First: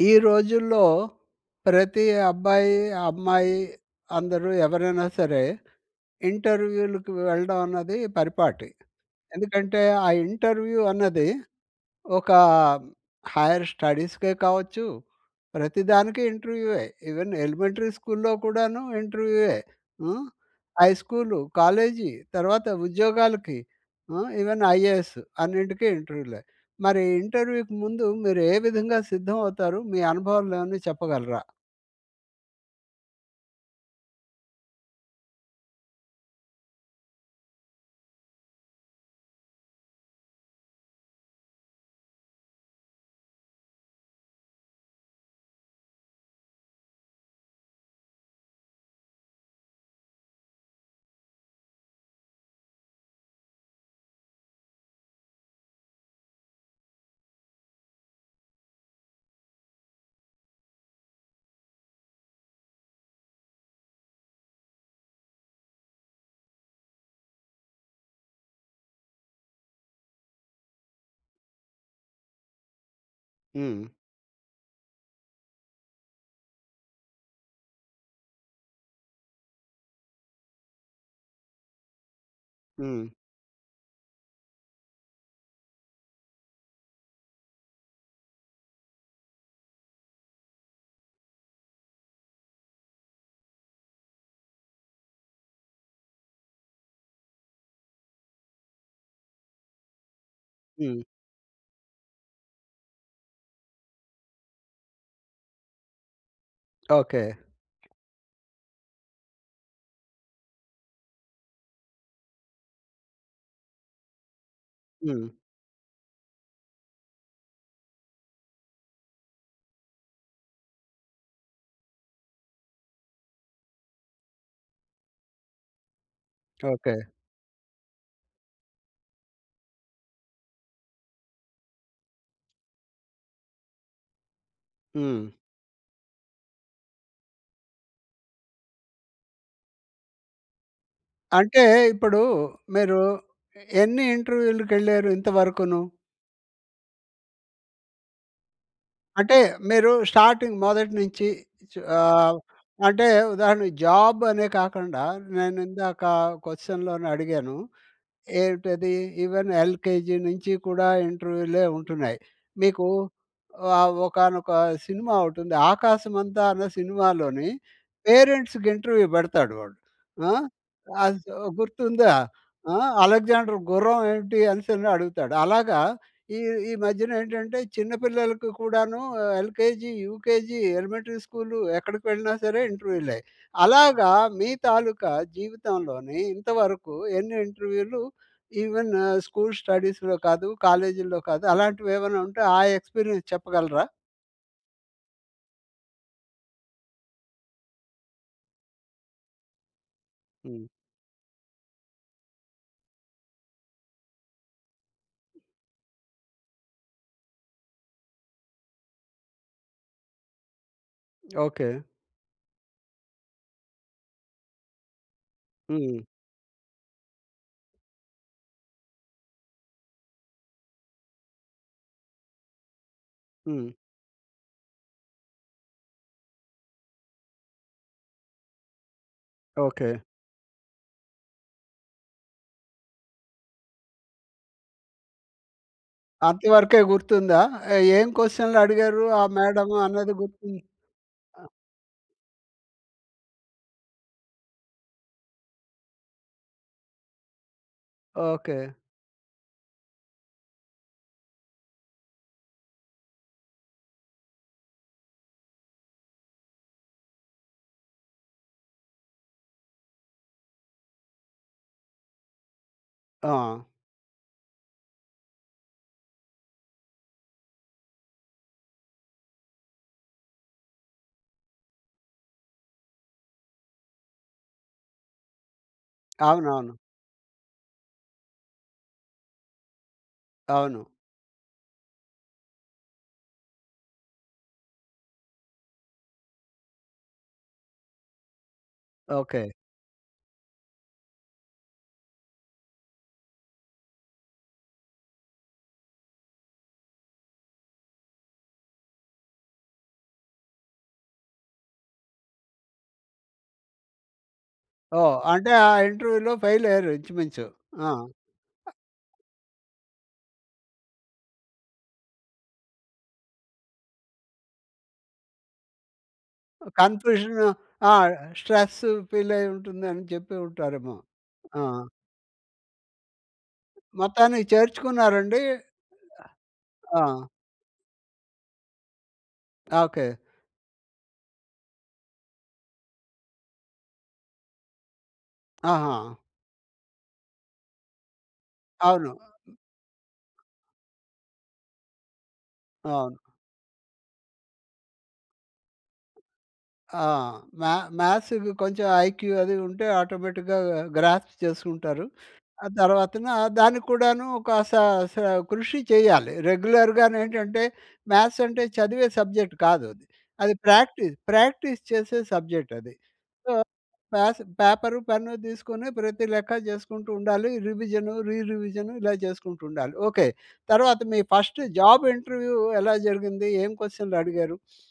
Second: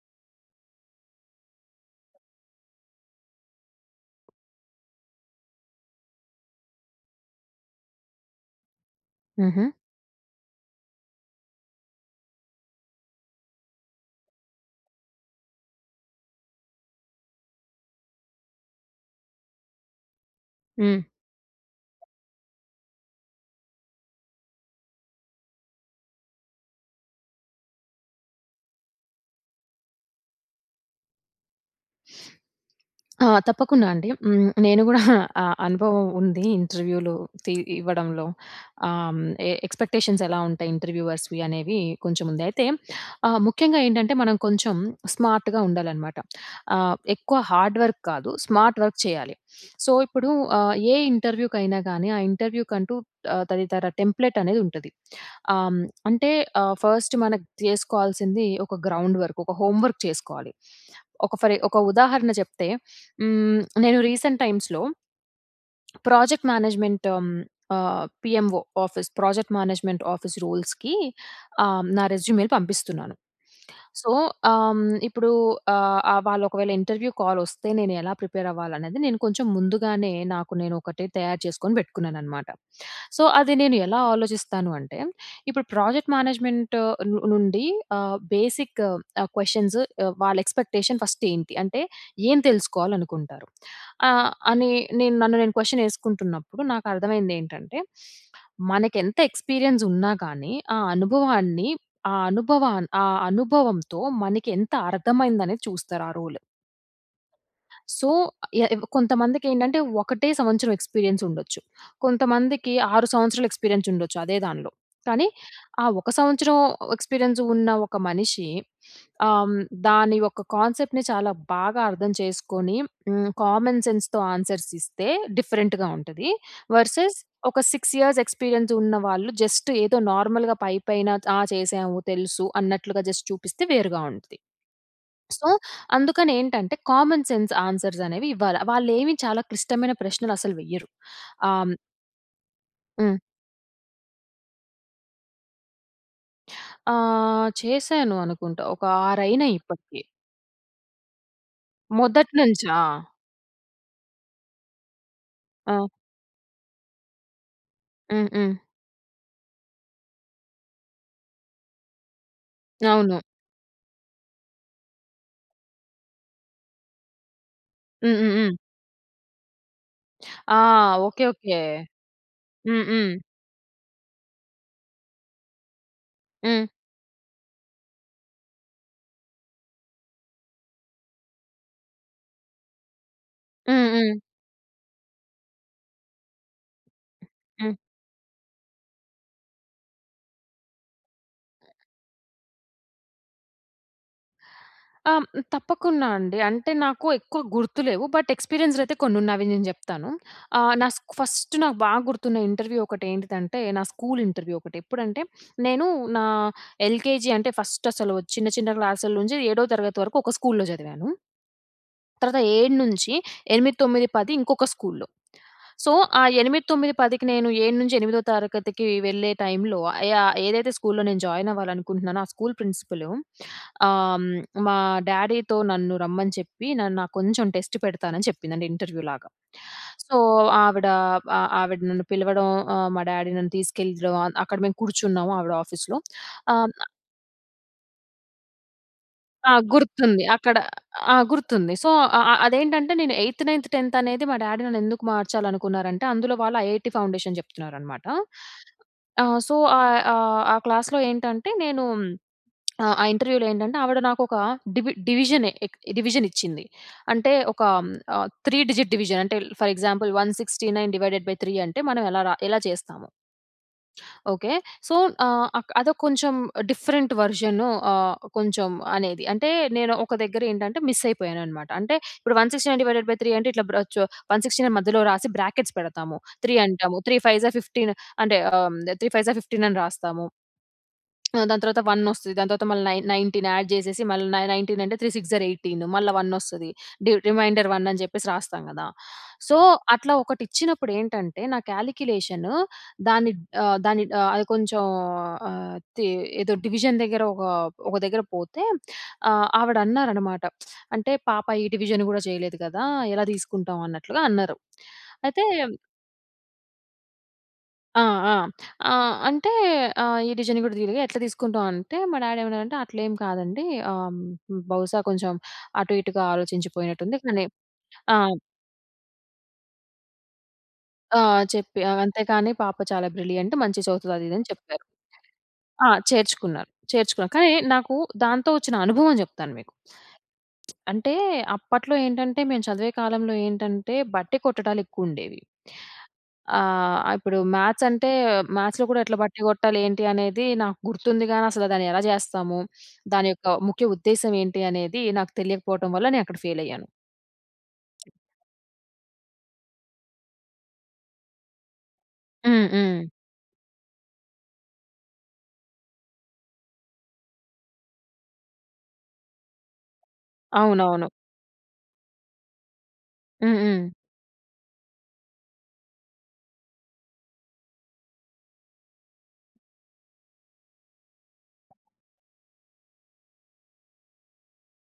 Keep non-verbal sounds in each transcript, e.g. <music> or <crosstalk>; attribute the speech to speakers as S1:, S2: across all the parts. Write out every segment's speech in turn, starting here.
S1: ఈ రోజుల్లో ప్రతి అబ్బాయి, అమ్మాయి అందరూ ఎవరైనా సరే ఇంటర్వ్యూ‌లకి వెళ్ళడం అన్నది పరిపాటి.
S2: హుహు.
S1: ఎందుకంటే, ఆ ఇంటర్వ్యూ అన్నది ఒక హైర్ స్టడీస్‌కే కావచ్చు, ప్రతి దానికి ఇంటర్వ్యూవే. ఈవెన్ ఎలిమెంటరీ స్కూల్‌లో కూడాను ఇంటర్వ్యూవే. హ్మ్, హై
S2: హ్మ్.
S1: స్కూలు, కాలేజీ తర్వాత ఉద్యోగాలకి హ్మ్, ఈవెన్ ఐఏఎస్ అన్నింటికీ ఇంటర్వ్యూలే. మరి ఇంటర్వ్యూకి ముందు మీరు ఏ విధంగా సిద్ధం అవుతారు? మీ అనుభవాలు ఏమన్న చెప్పగలరా?
S2: <sniffs> ఆ! తప్పకుండా అండి. హ్మ్. నేను కూడా <chuckles> ఆ అనుభవం ఉంది ఇంటర్వ్యూలు తి ఇవ్వడంలో, ఆహ్, హ్మ్, ఎక్స్‌పెక్టేషన్స్ ఎలా ఉంటాయి ఇంటర్‌వ్యూవర్స్‌వి అనేవి కొంచెం ఉంది. అయితే ఆహ్, ముఖ్యంగా ఏంటంటే మనం కొంచెం స్మార్ట్‌గా ఉండాలనమాట. ఆహ్, ఎక్కువ హార్డ్ వర్క్ కాదు. స్మార్ట్ వర్క్ చేయాలి. <sniffs> సో, ఇప్పుడు ఆహ్, ఏ ఇంటర్వ్యూకైనా గానీ, ఆ ఇంటర్వ్యూ కంటూ ఆహ్, తదితర టెంప్లేట్ అనేది ఉంటుంది. ఆహ్, హ్మ్, అంటే, ఆహ్ ఫస్ట్ మనం చేసుకోవాల్సింది ఒక గ్రౌండ్ వర్క్, ఒక హోమ్ వర్క్ చేసుకోవాలి. ఒక ఫర్ ఒక ఉదాహరణ చెప్తే హ్మ్, నేను రీసెంట్ టైమ్స్‌లో ప్రాజెక్ట్ మ్యానేజ్మెంట్ హ్మ్, ఆహ్, PMO office project management office రూల్స్‌కి ఆహ్, నా రెస్యూమే‌లు పంపిస్తున్నాను.
S1: హ్మ్.
S2: సో, ఆహ్, హ్మ్, ఇప్పుడు ఆహ్, వాళ్ళు ఒకవేళ ఇంటర్వ్యూ కాలొస్తే, నేను ఎలా ప్రిపేర్ అవ్వాలనేది నేను కొంచెం ముందుగానే నాకు నేను ఒకటి తయారు చేసుకొని పెట్టుకున్నానన్నమాట.
S1: హ్మ్.
S2: సో, అది నేను ఎలా ఆలోచిస్తాను అంటే, ఇప్పుడు ప్రాజెక్ట్ మేనేజ్మెంట్ ను నుండి ఆహ్, బేసిక్ క్వెషన్సు ఆహ్, వాళ్ళ ఎక్స్‌పెక్టేషన్ ఫస్ట్ ఏంటి. అంటే, ఏం తెలుసుకోవాలనుకుంటారు. ఆహ్, అని నేను, నన్ను నేను క్వెషన్ వేసుకుంటున్నప్పుడు నాకర్థమైందేంటంటే, <sniffs> మనకెంత ఎక్స్పీరియన్స్ ఉన్నా కాని, ఆ
S1: హ్మ్.
S2: అనుభవాన్ని, ఆ అనుభవా ఆ అనుభవంతో మనకెంత అర్థమైంది అనేది చూస్తారు. ఆ రోల్.
S1: ఓకే.
S2: సో, య కొంతమందికి ఏంటంటే, ఒకటే సంవత్సరం ఎక్స్పీరియన్స్ ఉండొచ్చు. కొంతమందికి, 6 సంవత్సరాలు ఎక్స్పీరియన్స్ ఉండొచ్చు అదే దాంట్లో. కానీ,
S1: హ్మ్.
S2: ఆ ఒక సంవత్సరం ఎక్స్పీరియన్స్ ఉన్న ఒక మనిషి ఆహ్, హ్మ్, దాని యొక్క కాన్సెప్ట్‌ని చాలా బాగా అర్థం చేసుకొని హ్మ్, కామన్ సెన్స్‌తో ఆన్సర్స్ ఇస్తే డిఫరెంట్‌గా ఉంటది.
S1: ఓకే.
S2: వర్సెస్ ఒక 6 ఇయర్స్ ఎక్స్పీరియన్స్ ఉన్న వాళ్ళు జస్ట్, ఏదో నార్మల్‌గా పైపైన, "ఆ! చేశాము. తెలుసు" అన్నట్లుగా జస్ట్ చూపిస్తే వేరుగా ఉంటుంది.
S1: హ్మ్.
S2: సో, అందుకని ఏంటంటే, కామన్ సెన్స్ ఆన్సర్‌స్ అనేవి ఇవ్వాలి. వాళ్లేమి చాలా క్లిష్టమైన ప్రశ్నలు అసలు వెయ్యరు. ఆహ్,
S1: అంటే,
S2: హ్మ్
S1: ఇప్పుడు మీరు
S2: హ్మ్.
S1: ఎన్ని ఇంటర్వ్యూ‌లకి వెళ్లారు ఇంతవరకును?
S2: ఆ! చేశాను అనుకుంటా, ఒక 6
S1: అంటే,
S2: అయినయి
S1: మీరు
S2: ఇప్పటికి.
S1: స్టార్టింగ్ మొదటి నుంచి చి
S2: మొదటి
S1: ఆవ్
S2: నుంచా?
S1: అంటే ఉదాహరణకి జాబ్ అనే కాకుండా, నేను
S2: ఆ!
S1: ఇందాక క్వశ్చన్‌లోని అడిగాను.
S2: హ్మ్. హ్మ్.
S1: ఏంటది? ఈవెన్ ఎల్‍కేజీ నుంచి కూడా ఇంటర్వ్యూలే ఉంటున్నాయి. మీకు
S2: అవును.
S1: ఆహ్, ఒకానొక సినిమా ఓటుంది. 'ఆకాశమంతా' అన్న సినిమాలోని
S2: హ్మ్. హ్మ్. హ్మ్.
S1: పేరెంట్స్‌కి ఇంటర్వ్యూ పెడతాడు వాడు. ఆ!
S2: ఆ!
S1: ఆసు
S2: ఓకే. ఓకే.
S1: గుర్తుందా? ఆ!
S2: హ్మ్. హ్మ్.
S1: "అలెగ్జాండర్ గుర్రం ఏంటి?" అనేసని అడుగుతాడు. అలాగా ఈ
S2: హ్మ్.
S1: ఈ మధ్యన ఏంటంటే చిన్న పిల్లలకి కూడాను, ఎల్‍కేజీ, యూకేజీ, ఎలిమెంటరీ స్కూలు ఎక్కడికి వెళ్ళినా సరే ఇంటర్వ్యూలే.
S2: హ్మ్.
S1: అలాగా,
S2: హ్మ్.
S1: మీ తాలూకా జీవితంలోనీ ఇంతవరకు ఎన్ని
S2: హ్మ్.
S1: ఇంటర్వ్యూలు ఈవెను స్కూల్ స్టడీస్‌లో కాదు, కాలేజీల్లో కాదు అలాంటివి ఏమన్నా ఉంటే, ఆ ఎక్స్‌పీరియన్స్ చెప్పగలరా?
S2: అమ్ తప్పకుండా అండి. అంటే, నాకు ఎక్కువ గుర్తు లేవు. బట్, ఎక్స్పీరియన్స్‌లయితే కొన్నున్నా అవి నేను జెప్తాను.
S1: హ్మ్.
S2: ఆహ్, నా స్కూ ఫస్ట్ నాకు బాగా గుర్తున్న ఇంటర్వ్యూ ఒకటి ఏంటిదంటే, నా స్కూల్ ఇంటర్వ్యూ ఒకటి. ఎప్పుడంటే, నేను నా ఎల్‍కేజీ అంటే ఫస్ట్ అసలు చిన్న, చిన్న క్లాసుల నుంచి ఏడో తరగతి వరకు ఒక స్కూల్‌లో చదివాను.
S1: ఓకే.
S2: తర్వాత 7-8, 9, 10 ఇంకొక స్కూల్లో. సో,
S1: హ్మ్.
S2: ఆ 8, 9, 10కి నేను ఏడు నుంచి ఎనిమిదో తరగతికి వెళ్ళే టైమ్‌లో ఆహ్, యా ఏదైతే స్కూల్‌లో నేను జాయిన్ అవ్వాలనుకుంటున్నానో, ఆ స్కూల్ ప్రిన్సిపలు,
S1: హ్మ్.
S2: ఆహ్, హ్మ్, మా డాడీతో నన్ను రమ్మని చెప్పి, నన్ను ఆ కొంచెం టెస్ట్ పెడతానని చెప్పిందండి ఇంటర్వ్యూ లాగా.
S1: ఓకే.
S2: సో, ఆవిడ ఆ ఆవిడ నన్ను పిలవడం, ఆహ్, మా డాడీ నన్ను తీసుకెళ్ళడం, అక్కడ మేము కూర్చున్నాము. ఆవిడ ఆఫీస్‌లో ఆహ్, హ్మ్,
S1: అంతవరకే
S2: న
S1: గుర్తుందా? ఏం క్వషన్‌‍లు అడిగారు ఆ
S2: ఆ!
S1: మేడము అన్నది
S2: గుర్తుంది
S1: గుర్తుం
S2: అక్కడ ఆ!
S1: ఆ!
S2: గుర్తుంది. సో, అ అ అదేంటంటే నేను ఎయిత్, నైన్త్, 10థ్ అనేది మా డాడి నన్నెందుకు మార్చాలనుకున్నారంటే, అందులో వాళ్ళు ఐఐటీ ఫౌండేషన్ చెప్తున్నారనమాట.
S1: ఓకే.
S2: ఆ! సో, ఆహ్, ఆహ్, ఆ క్లాస్‌లో ఏంటంటే, నేను ఆ ఇంటర్వ్యూలో ఏంటంటే, ఆవిడ నాకొక డివి డివిజనే ఇ డివిజన్ ఇచ్చింది. అంటే ఒక ఆహ్, హ్మ్, త్రీ డిజిట్ డివిజన్ అంటే, ఫర్ ఎగ్జాంపుల్, 169 డివైడెడ్ బై 3 అంటే మనం ఎలా రా ఎలా చేస్తాము?
S1: ఆ!
S2: ఓకే. సో, ఆహ్, అక్ అదో కొంచెం డిఫరెంట్ వెర్షను ఆహ్, కొంచెం అనేది. అంటే, నేను ఒక దగ్గర ఏంటంటే, మిస్ అయిపోయానన్నమాట. అంటే ఇప్పుడు 169 డివైడెడ్ బై 3 అంటే, ఇట్లా బ్ర చో 169 మధ్యలో రాసి బ్రాకెట్స్ పెడతాము. 3
S1: అవునవును.
S2: అంటాము. 3, 5 జార్ 15 అంటే ఆహ్, హ్మ్, 3, 5 జార్ 15 అని రాస్తాము.
S1: అవును.
S2: ఆ! దాని తర్వాత 1 వస్తది. దాని తర్వాత మళ్ళీ నైన్ 19 యాడ్ చేసేసి, మళ్ళీ న 19 అంటే, 3, 6 జార్ 18 మళ్ళ 1 వస్తది. డి రిమైండర్ 1 అని చెప్పేసి రాస్తాం కదా!
S1: ఓకే.
S2: సో, అట్లా ఒకటిచ్చినప్పుడు ఏంటంటే, నా క్యాలిక్యులేషను దాన్ని ఆహ్, దాన్ని ఆహ్, అది కొంచెం ఆహ్, తి ఏదో డివిజన్ దగ్గర ఒక ఒక దగ్గర పోతే, ఆహ్, ఆవిడన్నారనమాట, "అంటే పాప ఈ డివిజన్ కూడా చేయలేదు కదా! ఎలా తీసుకుంటాం" అన్నట్లుగా అన్నారు.
S1: ఓహ్!
S2: అయితే
S1: అంటే, ఆ ఇంటర్వ్యూ‌లో ఫెయిల్ అయ్యారు. ఇంచుమించు. ఆ!
S2: ఆ! ఆ! ఆహ్, అంటే ఆహ్, ఈ డివిజన్ కూడా తీయలేదు. ఎట్లా తీసుకుంటామంటే, మా డాడి ఏమన్నాడంటే, "అట్లేం కాదండి ఆహ్, హ్మ్, బహుశా కొంచెం అటు ఇటుగా ఆలోచించిపోయినట్టుంది. కానీ,
S1: కన్ఫ్యూషను ఆ!
S2: ఆమ్"
S1: స్ట్రెసు ఫీలయి ఉంటుందని చెప్పి ఉంటారేమో?
S2: ఆ!
S1: ఆ!
S2: చెప్పి, అవంతేకాని పాప చాలా బ్రిలియంటు, మంచిగ చదువుతది
S1: మొత్తాన్నికి
S2: అదిదని చెప్పారు.
S1: చేర్చుకున్నారండి.
S2: ఆ! చేర్చుకున్నారు.
S1: ఆహ్!
S2: చేర్చుకున్నారు. కానీ, నాకు దాంతో వచ్చిన అనుభవం చెప్తాను మీకు.
S1: ఓకే.
S2: <smacks lips> అంటే, అప్పట్లో ఏంటంటే మేము చదివే కాలంలో ఏంటంటే, బట్టె కొట్టడాలు ఎక్కువ ఉండేవి.
S1: ఆహా!
S2: ఆహ్, ఇప్పుడు మ్యాథ్స్ అంటే మ్యాథ్స్‌లో కూడా
S1: అవును.
S2: ఎట్లా బట్టి కొట్టాలి ఏంటి అనేది నాకు గుర్తుంది, గాని అసలు దాన్ని ఎలా చేస్తాము,
S1: అవును.
S2: దాని యొక్క ముఖ్య ఉద్దేశ్యం ఏంటి అనేది నాకు తెలియకపోవటం వల్ల నేనక్కడ ఫెయిల్ అయ్యాను
S1: ఆ! మ్యా మ్యాథ్స్‌కి కొంచెం ఐక్యూ అది ఉంటే, ఆటోమేటిక్‌గా గ్రాస్ప్ చేసుకుంటారు.
S2: హ్మ్.
S1: ఆ
S2: హ్మ్.
S1: తర్వాతన దానికి కూడాను ఒక, సా సా కృషి చేయాలి. రెగ్యులర్‌గా‌ను ఏంటంటే, మ్యాథ్స్ అంటే చదివే సబ్జెక్ట్ కాదది.
S2: అవునవును.
S1: ప్రాక్టీస్, ప్రాక్టీస్ చేసే సబ్జెక్టది. సో,
S2: హ్మ్. హ్మ్.
S1: పాసు పేపరు, పెన్ను తీసుకొని ప్రతి లెక్క చేసుకుంటూ ఉండాలి. రివిజన్, రీ రివిజన్ ఇలా చేసుకుంటూ ఉండాలి. ఓకే. తర్వాత మీ ఫస్ట్ జాబ్ ఇంటర్వ్యూ ఎలా జరిగింది? ఏం క్వశ్చన్‌లు అడిగారు? <sniffs>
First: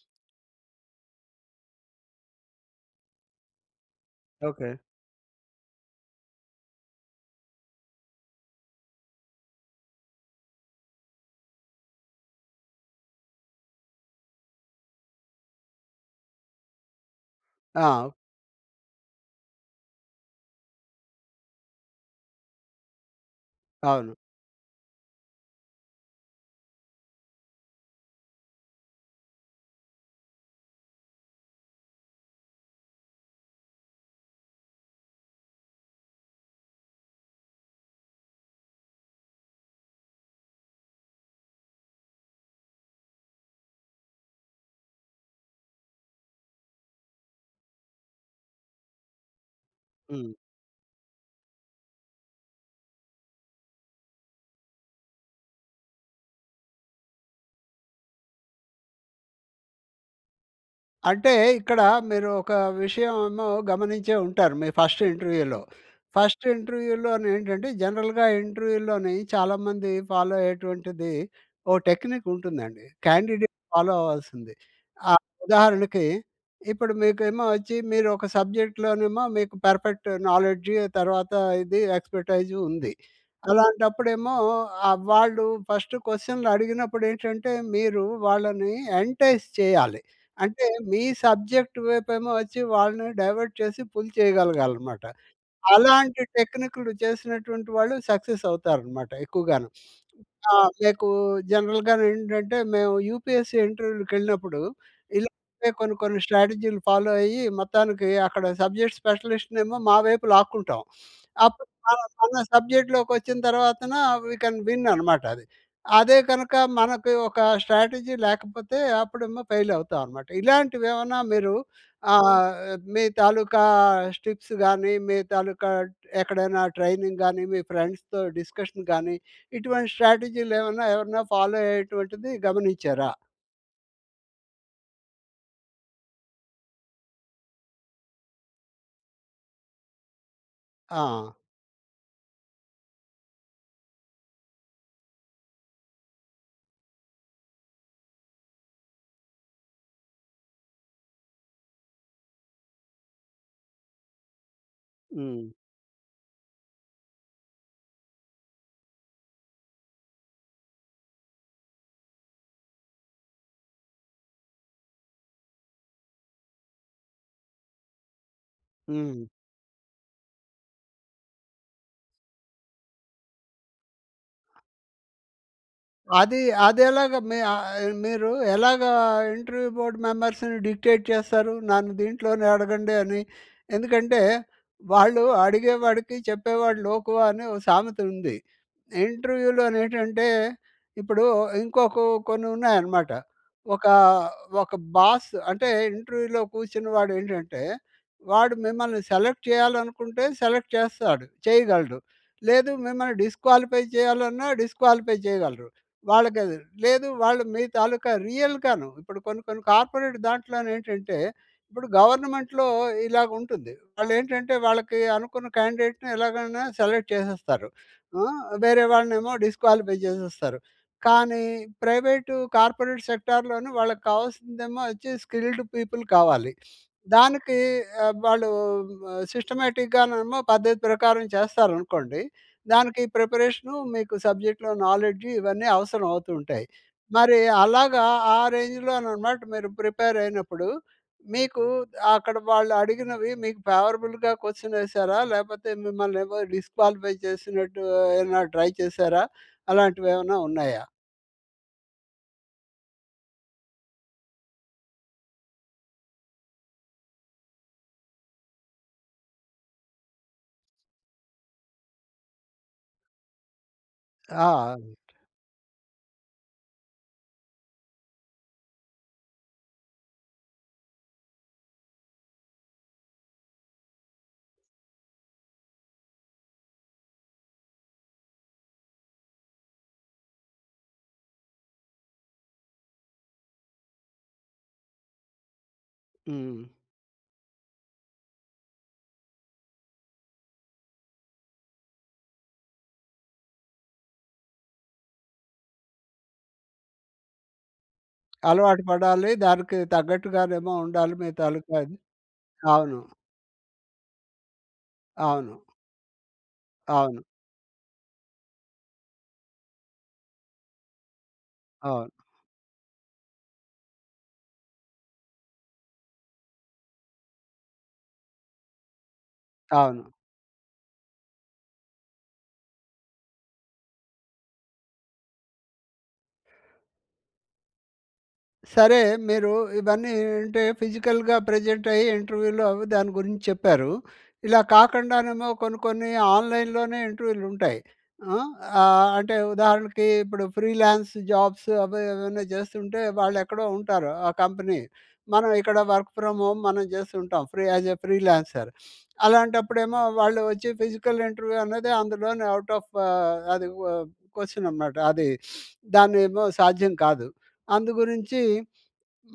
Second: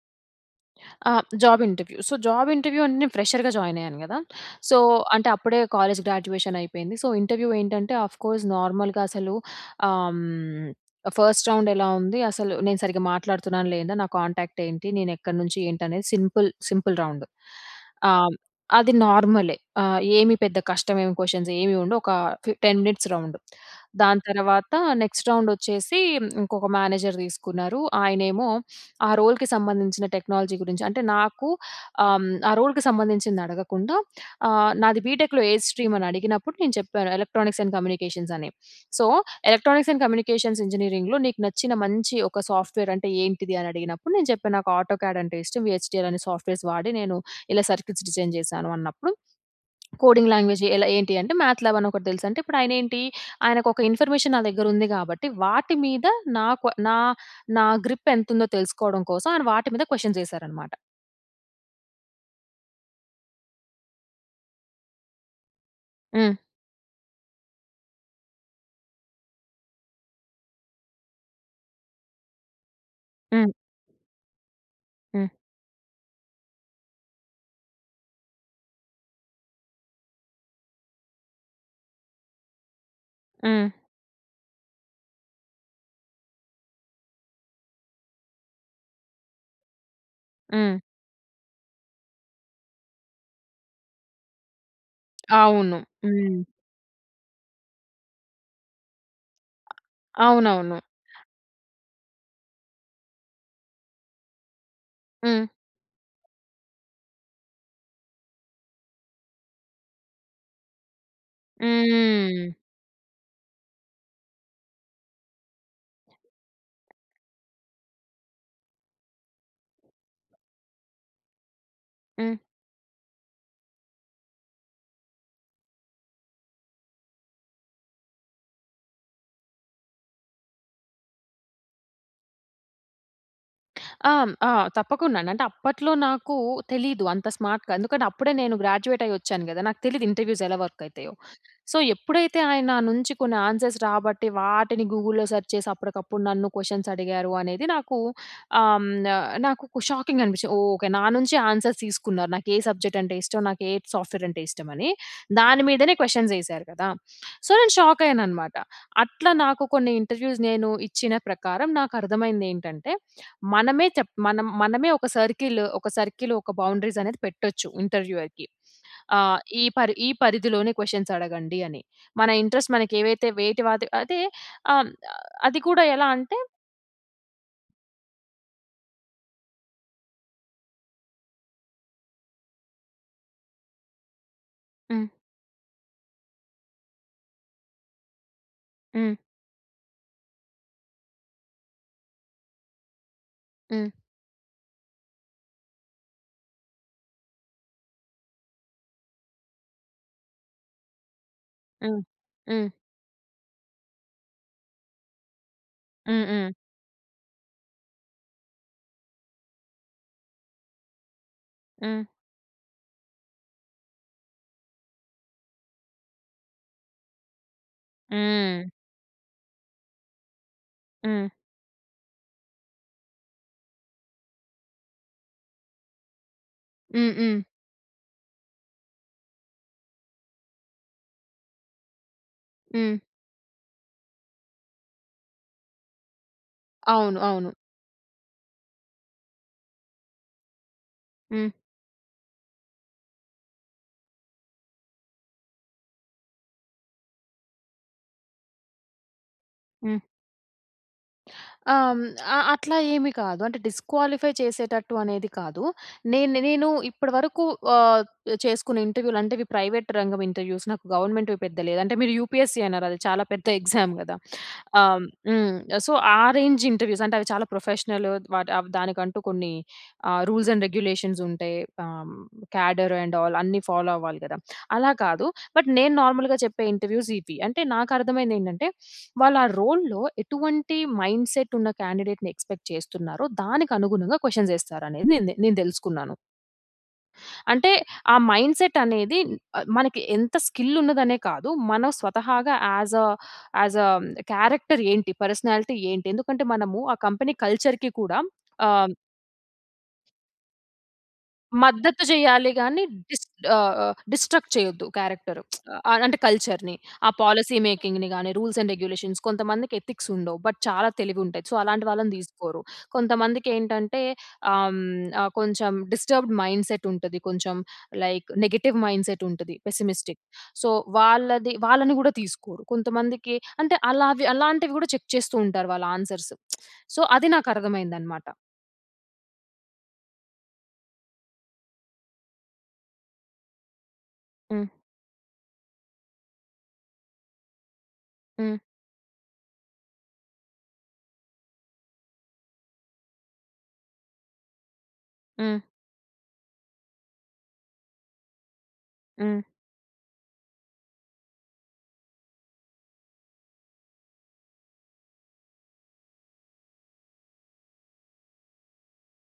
S2: ఆ! Job interview. So, job interview అంటే నేను ఫ్రెషర్‌గా జాయిన్ అయ్యాను కదా!
S1: ఓకే.
S2: సో, అంటే అప్పుడే కాలేజ్ గ్రాడ్యుయేషన్ అయిపోయింది. సో, ఇంటర్వ్యూ ఏంటంటే అఫ్‌కోర్స్ నార్మల్‌గా అసలు ఆహ్, హ్మ్, ఫస్ట్ రౌండ్ ఎలా ఉంది. అసలు నేను సరిగ్గా మాట్లాడుతున్నానా, లేదా? నా కాంటాక్ట్ ఏంటి? నేను ఎక్కడి నుంచి ఏంటి? అనేది సింపుల్, సింపుల్ రౌండ్.
S1: ఆవ్
S2: ఆహ్, అది నార్మలే. ఆహ్, ఏమి పెద్ద కష్టమేమి క్వశ్చన్స్ ఏమి ఉండవు. ఒక ఫి 10 మినిట్స్ రౌండ్.
S1: అవును.
S2: దాని తర్వాత నెక్స్ట్ రౌండ్ వచ్చేసి ఇంకొక మేనేజర్ తీసుకున్నారు. ఆయనేమో ఆ రోల్‌కి సంబంధించిన టెక్నాలజీ గురించి అంటే నాకూ ఆహ్, హ్మ్, ఆ రోల్‌కి సంబంధించింది అడగకుండా, ఆహ్, నాది బీటెక్‌లో ఏ స్ట్రీమ్ అని అడిగినప్పుడు, నేను చెప్పాను ఎలక్ట్రానిక్స్ అండ్ కమ్యూనికేషన్ అని. సో, ఎలక్ట్రానిక్స్ అండ్ కమ్యూనికేషన్స్ ఇంజినీరింగ్‌లో నీకు నచ్చిన మంచి ఒక సాఫ్ట్‌వేర్ అంటే ఏంటిది? అనడిగినప్పుడు నేను చెప్పాను. నాకు ఆటోకాడ్ అంటే ఇష్టం. ఈ హెచ్టీఎల్ అనే సాఫ్ట్‌వేర్స్ వాడి నేను ఇలా సర్‌క్యూట్స్ డిజైన్ చేశాను అన్నప్పుడు, కోడింగ్
S1: హ్మ్.
S2: లాంగ్వేజ్ ఎలా ఏంటి అంటే, మ్యాథ్‌ల్యాబ్ అని ఒకటి తెలుసంటే ఇప్పుడు ఆయన ఏంటి? ఆయనకు ఒక ఇన్ఫర్మేషన్ నా దగ్గర ఉంది కాబట్టి, వాటి మీద నాకు నా నా గ్రిప్ ఎంతుందో తెలుసుకోవడం కోసం ఆయన వాటి మీద క్వశ్చన్స్ వేశారన్నమాట.
S1: అంటే ఇక్కడ మీరు ఒక విషయము ఏమో గమనించే ఉంటారు మీ ఫస్ట్ ఇంటర్వ్యూలో.
S2: హ్మ్.
S1: ఫస్ట్ ఇంటర్వ్యూలోని ఏంటంటే జనరల్‌గా ఇంటర్వ్యూలోని చాలామంది ఫాలో అయ్యేటువంటిది ఓ టెక్నిక్ ఉంటుందండి.
S2: హ్మ్.
S1: క్యాండిడేట్ ఫాలో అవ్వాల్సింది. ఆ!
S2: హ్మ్.
S1: ఉదాహరణకి, ఇప్పుడు మీకేమో వచ్చి మీరోక సబ్జెక్ట్‌లోనేమో మీకు పర్ఫెక్ట్ నాలెడ్జ్ ఆ తర్వాత ఇది ఎక్స్‌పెర్టైజ్ ఉంది.
S2: హ్మ్.
S1: అలాంటప్పుడేమో ఆ! వాళ్ళు ఫస్ట్ క్వశ్చన్‌లు అడిగినప్పుడు ఏంటంటే, మీరు వాళ్ళని ఎంటైస్ చేయాలి. అంటే
S2: హ్మ్.
S1: మీ సబ్జెక్ట్ వైపు ఏమో వచ్చి, వాళ్ళని డైవర్ట్ చేసి పుల్ చేయగలగాలన్నమాట.
S2: అవును.
S1: అలాంటి
S2: హ్మ్.
S1: టెక్నిక్‌‌లు చేసినటువంటి వాళ్ళు సక్సెస్ అవుతారన్నమాట ఎక్కువగాను. <sniffs> ఆ!
S2: అవునవును.
S1: మీకు జనరల్‌గాను ఏంటంటే మేము యూపీఎస్‌సి ఇంటర్వ్యూ‌లకేళ్ళినప్పుడు ఇలా
S2: హ్మ్.
S1: పే కొన్ని, కొన్ని స్ట్రాటజీలు ఫాలో అయ్యి, మొత్తానికి అక్కడ సబ్జెక్ట్స్ స్పెసిలిస్ట్‌నేమో మా వైపు లాక్కుంటాం. <sniffs> అప్పుడు మన మన
S2: హ్మ్.
S1: సబ్జెక్ట్‌లోకి వచ్చిన తర్వాతన వీ కెన్ విన్ అన్నమాట. అది. అదే కనుక మనకు ఒక స్ట్రాటజీ లేకపోతే, అప్పుడేమో ఫెయిల్ అవుతామన్నమాట. ఇలాంటివి ఏమన్నా మీరు
S2: హ్మ్.
S1: ఆహ్, మీ తాలూకా స్ టిప్స్‌గాని మీ తాలూకా డ్ ఎక్కడైనా ట్రైనింగ్‌గాని మీ ఫ్రెండ్స్‌తో డిస్కషన్‌గాని ఇటువంటి స్ట్రాటజీలు ఏమైనా, ఎవరైనా ఫాలో అయ్యేటువంటిది గమనించారా?
S2: <smacks lips> ఆహ్, ఆ! తప్పకుండాండి. అంటే, అప్పట్లో నాకూ తెలీదు అంత స్మార్ట్‌గా. ఎందుకంటే, అప్పుడే నేను గ్రాడ్యూయేటయ్యొచ్చాను గదా! నాకు తెలీదు ఇంటర్‌వ్యూసెలా వర్కయితాయో.
S1: ఆ!
S2: సో, ఎప్పుడైతే, ఆయన నా నుంచి కొన్ని ఆన్సర్స్ రాబట్టి, వాటిని గూగుల్‌లో సర్చ్ చేసి, అప్పడకప్పుడు నన్ను కొషన్సడిగారు అనేది నాకూ ఆహ్, న నాకొక షాకింగనిపిచ్చి, ఓహ్! ఓకే. నా నుంచే ఆన్సర్స్ తీసుకున్నారు. నాకు ఏ సబ్జెక్టంటే ఇష్టం, నాకేట్ సాఫ్ట్‌వేరంటే ఇష్టమనీ.
S1: హ్మ్.
S2: దాని మీదనే క్వషన్సేశారు గదా! సో, నేను షాకయ్యాననమాట. అట్లా నాకు, కొన్ని ఇంటర్‌వ్యూస్, నేను ఇచ్చిన ప్రకారం, నాకర్థమైందేంటంటే, మనమే చెప్ మనం మనమే ఒక సర్కిలు ఒక సర్కిలు, ఒక బౌండరీసనేది పెట్టొచ్చు, ఇంటర్‌వ్యూయర్‌కి.
S1: హ్మ్.
S2: ఆహ్, ఈ పరి ఈ పరిధిలోనే క్వషన్సడగండి అని. మన ఇంట్రస్ట్ మనకేవైతే వేటి వాతి అయితే, ఆహ్, అది కూడా ఎలా అంటే
S1: అదీ, అదెలాగా మీ ఆహ్, ఆహ్, మీరూ ఎలాగా ఇంటర్‌వ్యూ బోర్డ్ మెంబర్స్‌ని డిక్టేట్ చేస్తారు, నన్ను దీంట్లోనే అడగండి అని. ఎందుకంటే,
S2: హ్మ్.
S1: వాళ్ళు 'అడిగేవాడికి చెప్పేవాడు లోకువ' అని ఓ సామెతుంది.
S2: హ్మ్.
S1: ఇంటర్‌వ్యూలోనేంటంటే, ఇప్పుడూ ఇంకొ కో కొన్నున్నాయనమాట. ఒక
S2: హ్మ్.
S1: ఒక బాస్ అంటే, ఇంటర్‌వ్యూలో కూర్చున్న వాడు ఏంటంటే, వాడు మిమ్మల్ని సెలెక్ట్ చెయ్యాలనుకుంటే సెలెక్ట్ చేస్తాడు, చెయ్యగలడు.
S2: హ్మ్.
S1: లేదు
S2: హ్మ్.
S1: మిమ్మల్ని డిస్‌క్వాలిఫై చెయ్యాలన్నా, డిస్‌క్వాలిఫై చెయ్యగలరు,
S2: హ్మ్. హ్మ్.
S1: వాళ్ళకది. లేదు, వాళ్ళు మీ తాలూకా రియల్‌గాను ఇప్పుడు కొన్ని కొన్ని కార్పొరేట్ దాంట్లోనేంటంటే ఇప్పుడు
S2: హ్మ్.
S1: గవర్నమెంట్‌లో ఇలాగుంటుంది. వాళ్ళేంటంటే, వాళ్ళకి అనుకున్న క్యాండేట్‌ని ఎలాగైనా సెలెక్ట్ చేసేస్తారు. ఆ!
S2: హ్మ్.
S1: వేరే వాళ్ళనేమో డిస్‌క్వాలిఫై చేసేస్తారు,
S2: హ్మ్.
S1: కానీ ప్రైవేటు, కార్పొరేట్ సెక్టార్‌లోని వాళ్ళకు కావాల్సిందేమో అచ్చి స్కిల్డ్ పీపుల్ కావాలి.
S2: హ్మ్. హ్మ్.
S1: దానికీ ఆబ్ వాళ్ళూ సిస్టమాటిక్‌గానేమో పద్ధతి ప్రకారం చేస్తారనుకోండి.
S2: హ్మ్.
S1: దానికి ప్రిపరేషను మీకు సబ్జెక్ట్‌లో నాలెడ్జి ఇవన్నీ అవసరవవుతూ ఉంటాయి.
S2: అవును.
S1: మరి
S2: అవును.
S1: అలాగా, ఆ రేంజ్‌లోననమాట మీరు ప్రిపేరయినప్పుడు,
S2: హ్మ్.
S1: మీకు ఆహ్, అక్కడ వాళ్ళు అడిగినవి, మీకు ఫేవరబుల్‍గా కొ‌శ్చ‌‌నేశారా, లేకపోతే మిమ్మల్నేమో డిస్‌క్వాలిఫై చేసినట్టూ ఏవన్నా ట్రై చేశారా?
S2: హ్మ్.
S1: అలాంటివేవన్నా ఉన్నాయా?
S2: ఆహ్, హ్మ్ ఆహ్, అట్లా ఏమి కాదు అంటే డిస్క్వాలిఫై చేసేటట్టు అనేది కాదు. నేను నేను ఇప్పటి వరకు ఆహ్, చేసుకున్న ఇంటర్వ్యూలు అంటే ఇవి ప్రైవేట్ రంగం ఇంటర్వ్యూస్ నాకు గవర్నమెంట్‌వి పెద్ద లేదు. అంటే మీరు యూపీఎస్సీ అన్నారు. అది చాలా పెద్ద ఎగ్జామ్ గదా!
S1: ఆ!
S2: ఆహ్, హ్మ్. సొ ఆ రేంజ్ ఇంటర్వ్యూస్ అంటే అవి చాలా ప్రొఫెషనల్ వాట్ ఆవ్ దానికంటూ కొన్ని ఆహ్, రూల్స్ అండ్ రెగ్యులేషన్స్ ఉంటాయి. ఆహ్, కాడర్ అండ్ ఆల్ అన్ని ఫాలో అవ్వాలి గదా! అలా కాదు. బట్ నేను నార్మల్‌గా చెప్పే ఇంటర్వ్యూస్ ఈపి. అంటే నాకర్థం అయింది ఏంటంటే వాళ్ళా రోల్‌లో ఎటువంటి మైండ్ సెట్ ఉన్న క్యాండిడేట్‌ని ఎక్స్పెక్ట్ చేస్తున్నారో దానికి అనుగుణంగా క్వెషన్ ఏస్తారు అనేది నెంతె నేను తెలుసుకున్నాను.
S1: హ్మ్.
S2: అంటే ఆ మైండ్ సెట్ అనేది ఆహ్, మనకి ఎంత స్కిల్ ఉన్నదనే కాదు. మనం స్వతహాగా ఆస్ అ ఆస్ అ క్యారెక్టర్ ఏంటి? పర్సనాలిటీ ఏంటి? ఎందుకంటే మనము ఆ కంపెనీ కల్చర్‌కి కూడా
S1: అలవాటు
S2: ఆహ్
S1: పడాలి. దానికి తగ్గట్టుగానేమొ ఉండాలి. మీ తాలుక అని.
S2: మద్దతు చేయాలె గాని
S1: అవును.
S2: డిస్ ఆహ్, ఆహ్, డిస్ట్రక్ట్ చేయొద్దు క్యారెక్టర్.
S1: అవును.
S2: ఆహ్ <tsk> అంటే కల్చర్‌ని ఆ
S1: అవును.
S2: పాలిసీ మేకింగ్‌ని గాని రూల్స్ అండ్ రెగ్యులేషన్ కొంతమందికి ఎథిక్స్ ఉండవు. బట్ చాలా తెలివి ఉంటాయి. సో, అలాంటి
S1: అవును.
S2: వాళ్ళని తీసుకోరు. కొంతమందికి ఏంటంటే ఆహ్, హ్మ్, ఆహ్, కొంచెం డిస్టర్బ్డ్ మైండ్ సెట్ ఉంటది కొంచెం లైక్ నెగెటివ్ మైండ్ సెట్ ఉంటది.
S1: అవును.
S2: పెస్సిమిస్టిక్. సో వాళ్ళది వాళ్ళని గూడ తీసుకోరు. కొంతమందికి అంటే అలావి అలాంటివి గూడ చెక్ చేస్తూ ఉంటారు. వాళ్ళ ఆన్సర్స్. <tsk> సొ, అది నాకు అర్థం అయిందన్నమాట.
S1: సరే. మీరు ఇవన్నీ అంటే ఫిజికల్‌గా ప్రెజెంట్ అయ్యి ఇంటర్వ్యూలో అవి దాని గురించి చెప్పారు. ఇలా
S2: హ్మ్.
S1: కాకుండానేమో కొన్ని కొన్ని ఆన్‍లైన్‍లోనే ఇంటర్వ్యూలు ఉంటాయి. హ్మ్,
S2: హ్మ్.
S1: ఆహ్, అంటే ఉదాహరణకి ఇప్పుడు ఫ్రీలాన్స్ జాబ్స్ అవి ఏవైనా చేస్తుంటే వాళ్ళు ఎక్కడో ఉంటారు ఆ కంపెనీ. మనం
S2: హ్మ్.
S1: ఇక్కడ వర్క్ ఫ్రామ్ హోమ్ మనం చేస్తూ ఉంటాం. Free as a freelancer.
S2: హ్మ్.
S1: అలాంటప్పుడేమో వాళ్ళు ఒచ్చి ఫిజికల్ ఇంటర్వ్యూ అన్నదే అందులోనే ఔట్ ఆఫ్ ఆహ్, అది వ్ క్వెషన్ అనమాట. అది దాన్నేమో సాధ్యం కాదు. అందుగురించి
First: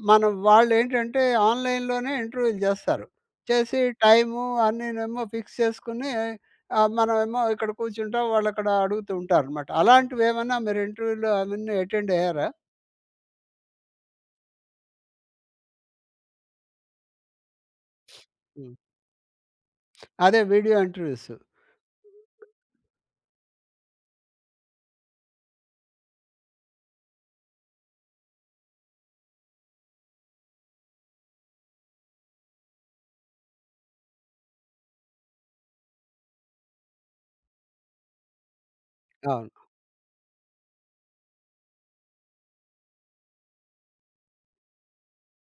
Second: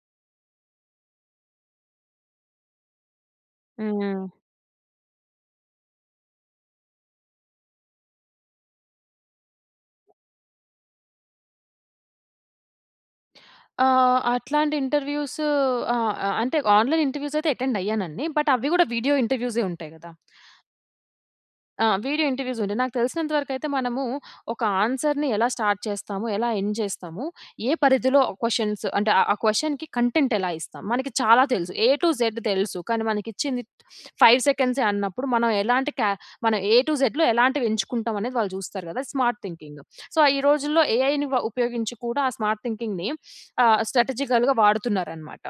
S1: మనం వాళ్ళు ఏంటంటే ఆన్‍లైన్‍లోనే ఇంటర్వ్యూలు చేస్తారు. చేసి
S2: హ్మ్.
S1: టైము అన్నినేమో ఫిక్స్ చేసుకొని ఆహ్, మనమేమో ఇక్కడ కూర్చుంటాం. వాళ్ళక్కడ అడుగుతూ ఉంటారనమాట. అలాంటివి ఏమన్నా మీరు ఇంటర్వ్యూలో అవన్నీ అటెండ్ అయ్యారా?
S2: ఆహ్, అట్లాంటి ఇంటర్వ్యూస్ ఆ! ఆహ్, అంటే ఆన్‌లైన్ ఇంటర్వ్యూస్ అయితే అటెండ్ అయ్యానండి.
S1: <sniffs>
S2: బట్ అవి
S1: హ్మ్.
S2: కూడా వీడియో ఇంటర్వ్యూసే ఉంటాయి కదా!
S1: అదే వీడియో ఇంటర్వ్యూస్.
S2: ఆ! వీడియో ఇంటర్వ్యూస్ ఉంటాయి. నాకు తెలిసినంత వరకు అయితే మనము ఒక ఆన్సర్‌ని ఎలా స్టార్ట్ చేస్తాము ఎలా ఎండ్ చేస్తాము. ఏ పరిధిలో క్వెషన్స్ అంటే ఆ క్వెషన్‌కి కంటెంట్ ఎలా ఇస్తాం. మనకి చాలా తెలుసు ఏ టూ జెడ్ తెలుసు. కానీ మనకి ఇచ్చింది <sniffs> 5 సెకండ్సే అన్నప్పుడు, మనం ఎలాంటి కే మనం ఏ టూ జెడ్‌లో ఎలాంటివి ఎంచుకుంటాం అనేది, వాళ్ళు చూస్తారు కదా! స్మార్ట్
S1: అవును.
S2: థింకింగ్. సో, ఆహ్, ఈ రోజుల్లో ఏఐని వ ఉపయోగించి కూడా ఆ స్మార్ట్ థింకింగ్‌ని ఆహ్, స్ట్రాటజికల్‌గా వాడుతున్నారనమాట.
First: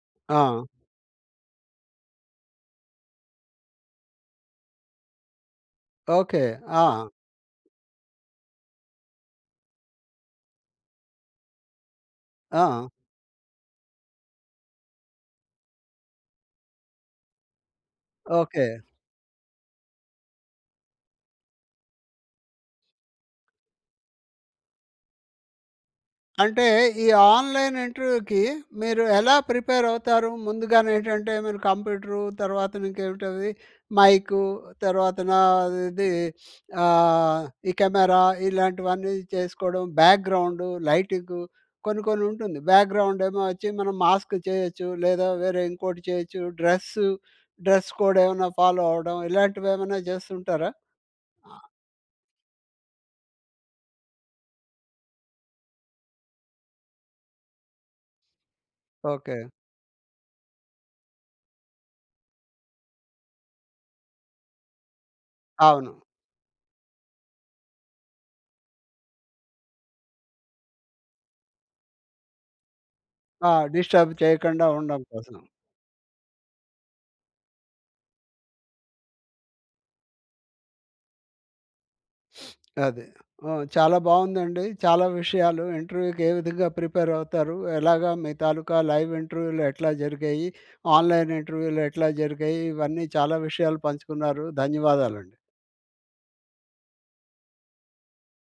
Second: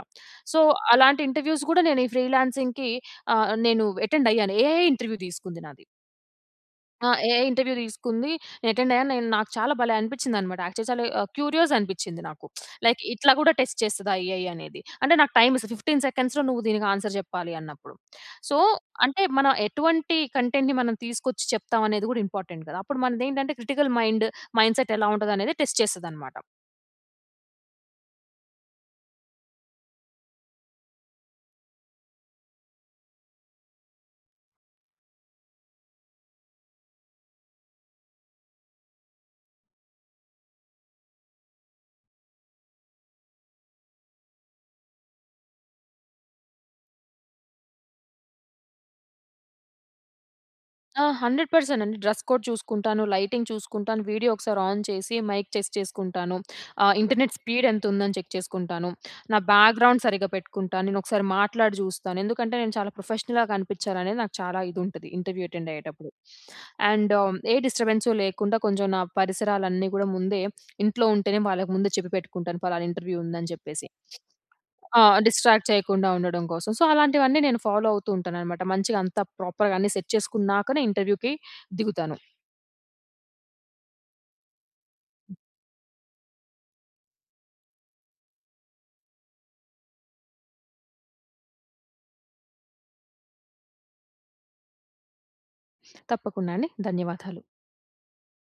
S2: సో,
S1: ఆ!
S2: అలాంటి ఇంటర్వ్యూస్ కూడా నేను ఈ ఫ్రీలాన్సింగ్‌కి ఆహ్, నేను అటెండ్ అయ్యాను ఏ‌ఐ ఇంటర్వ్యూ తీసుకుంది నాది.
S1: ఓకే. ఆ!
S2: ఆ! ఏ‌ఐ ఇంటర్వ్యూ తీసుకుంది. అటెండ్ అయ్యాను. నేను నాకు చాలా భలే! అనిపించింది అన్నమాట యాక్చువల్లీ ఆహ్, క్యూరియస్ అనిపించింది నాకు. <smacks lips>
S1: ఆ!
S2: లైక్ ఇట్లా కూడా టెస్ట్ చేస్తద ఏ‌ఐ అనేది. అంటే నాకు టైమ్‌ ఇస్తది. 15 సెకండ్స్‌లో నువ్వు దీనికి ఆన్సర్ చెప్పాలి అన్నప్పుడు. So,
S1: okay.
S2: అంటే మనం ఎటువంటి కంటెంట్‌ని మనం తీసుకొచ్చి, చెప్తాం అనేది కూడా ఇంపార్టెంట్ కదా! అప్పుడు మనదేంటంటే క్రిటికల్ మైండ్ మైండ్ సెట్ ఎలా ఉంటది అనేది టెస్ట్ చేస్తది అన్నమాట.
S1: అంటే ఈ ఆన్‍లైన్ ఇంటర్వ్యూకి మీరు ఎలా ప్రిపేర్ అవుతారు? ముందుగానే ఏంటంటే మీరు కంప్యూటరు, తర్వాతన ఇంకేంటది మైకు తర్వాతనా అది ఆహ్, ఈ కెమెరా ఇలాంటివన్నీ చేసుకోవడం బ్యాక్‍గ్రౌండు, లైటింగు కొన్ని, కొన్ని ఉంటుంది బ్యాక్‍గ్రౌండేమో వచ్చి, మనం మాస్క్ చేయొచ్చు లేదా వేరే ఇంకోటి చేయొచ్చు డ్రెస్సు. డ్రెస్ కోడ్ ఏమన్నా ఫాలో అవ్వడం ఇలాంటివి ఏమన్నా చేస్తుంటారా?
S2: ఆ! 100% అండి డ్రెస్ కోడ్ చూసుకుంటాను. లైటింగ్ చూసుకుంటాను. వీడియో ఒకసారి ఆన్ చేసి, మైక్ చెస్ చేసుకుంటాను. ఆ! ఇంటర్నెట్ స్పీడ్ ఎంత ఉందని చెక్ చేసుకుంటాను. నా
S1: ఓకే.
S2: బ్యాక్గ్రౌండ్ సరిగ్గా పెట్టుకుంటాను. నేను ఒకసారి మాట్లాడి చూస్తాను, ఎందుకంటే నేను చాలా ప్రొఫెషనల్‌గా కనిపించాలనేది నాకు చాలా ఇది ఉంటది. ఇంటర్వ్యూ అటెండ్
S1: అవును.
S2: అయ్యేటప్పుడు. అండ్ ఏ డిస్టర్బెన్స్ లేకుండా కొంచెం నా పరిసరాలన్నీ కూడా, ముందే ఇంట్లో ఉంటేనే వాళ్ళకి ముందే చెప్పి పెట్టుకుంటాను. పలానా ఇంటర్వ్యూ
S1: ఆ!
S2: ఉందని చెప్పేసి.
S1: డిస్టర్బ్ చేయకండా
S2: ఆ!
S1: ఉండడం కోసం.
S2: డిస్ట్రాక్ట్ చేయకుండా ఉండడం కోసం. సో, అలాంటివన్నీ నేను ఫాలో అవుతూ ఉంటానన్నమాట, మంచిగా అంత ప్రాపర్‌గా అన్ని సెట్ చేసుకున్నాకనే ఇంటర్వ్యూ‌కి దిగుతాను.
S1: <sniffs> అదే. ఆ! చాలా బాగుందండి. చాలా విషయాలు ఇంటర్వ్యూ‌కి ఏ విధంగా ప్రిపేర్ అవుతారు. ఎలాగా మీ తాలూకా లైవ్ ఇంటర్వ్యూలు ఎట్లా జరిగాయి. ఆన్లైన్ ఇంటర్వ్యూలు ఎట్లా జరిగాయి, ఇవన్నీ చాలా విషయాలు పంచుకున్నారు. ధన్యవాదాలండి.
S2: తప్పకుండా అండి. ధన్యవాదాలు.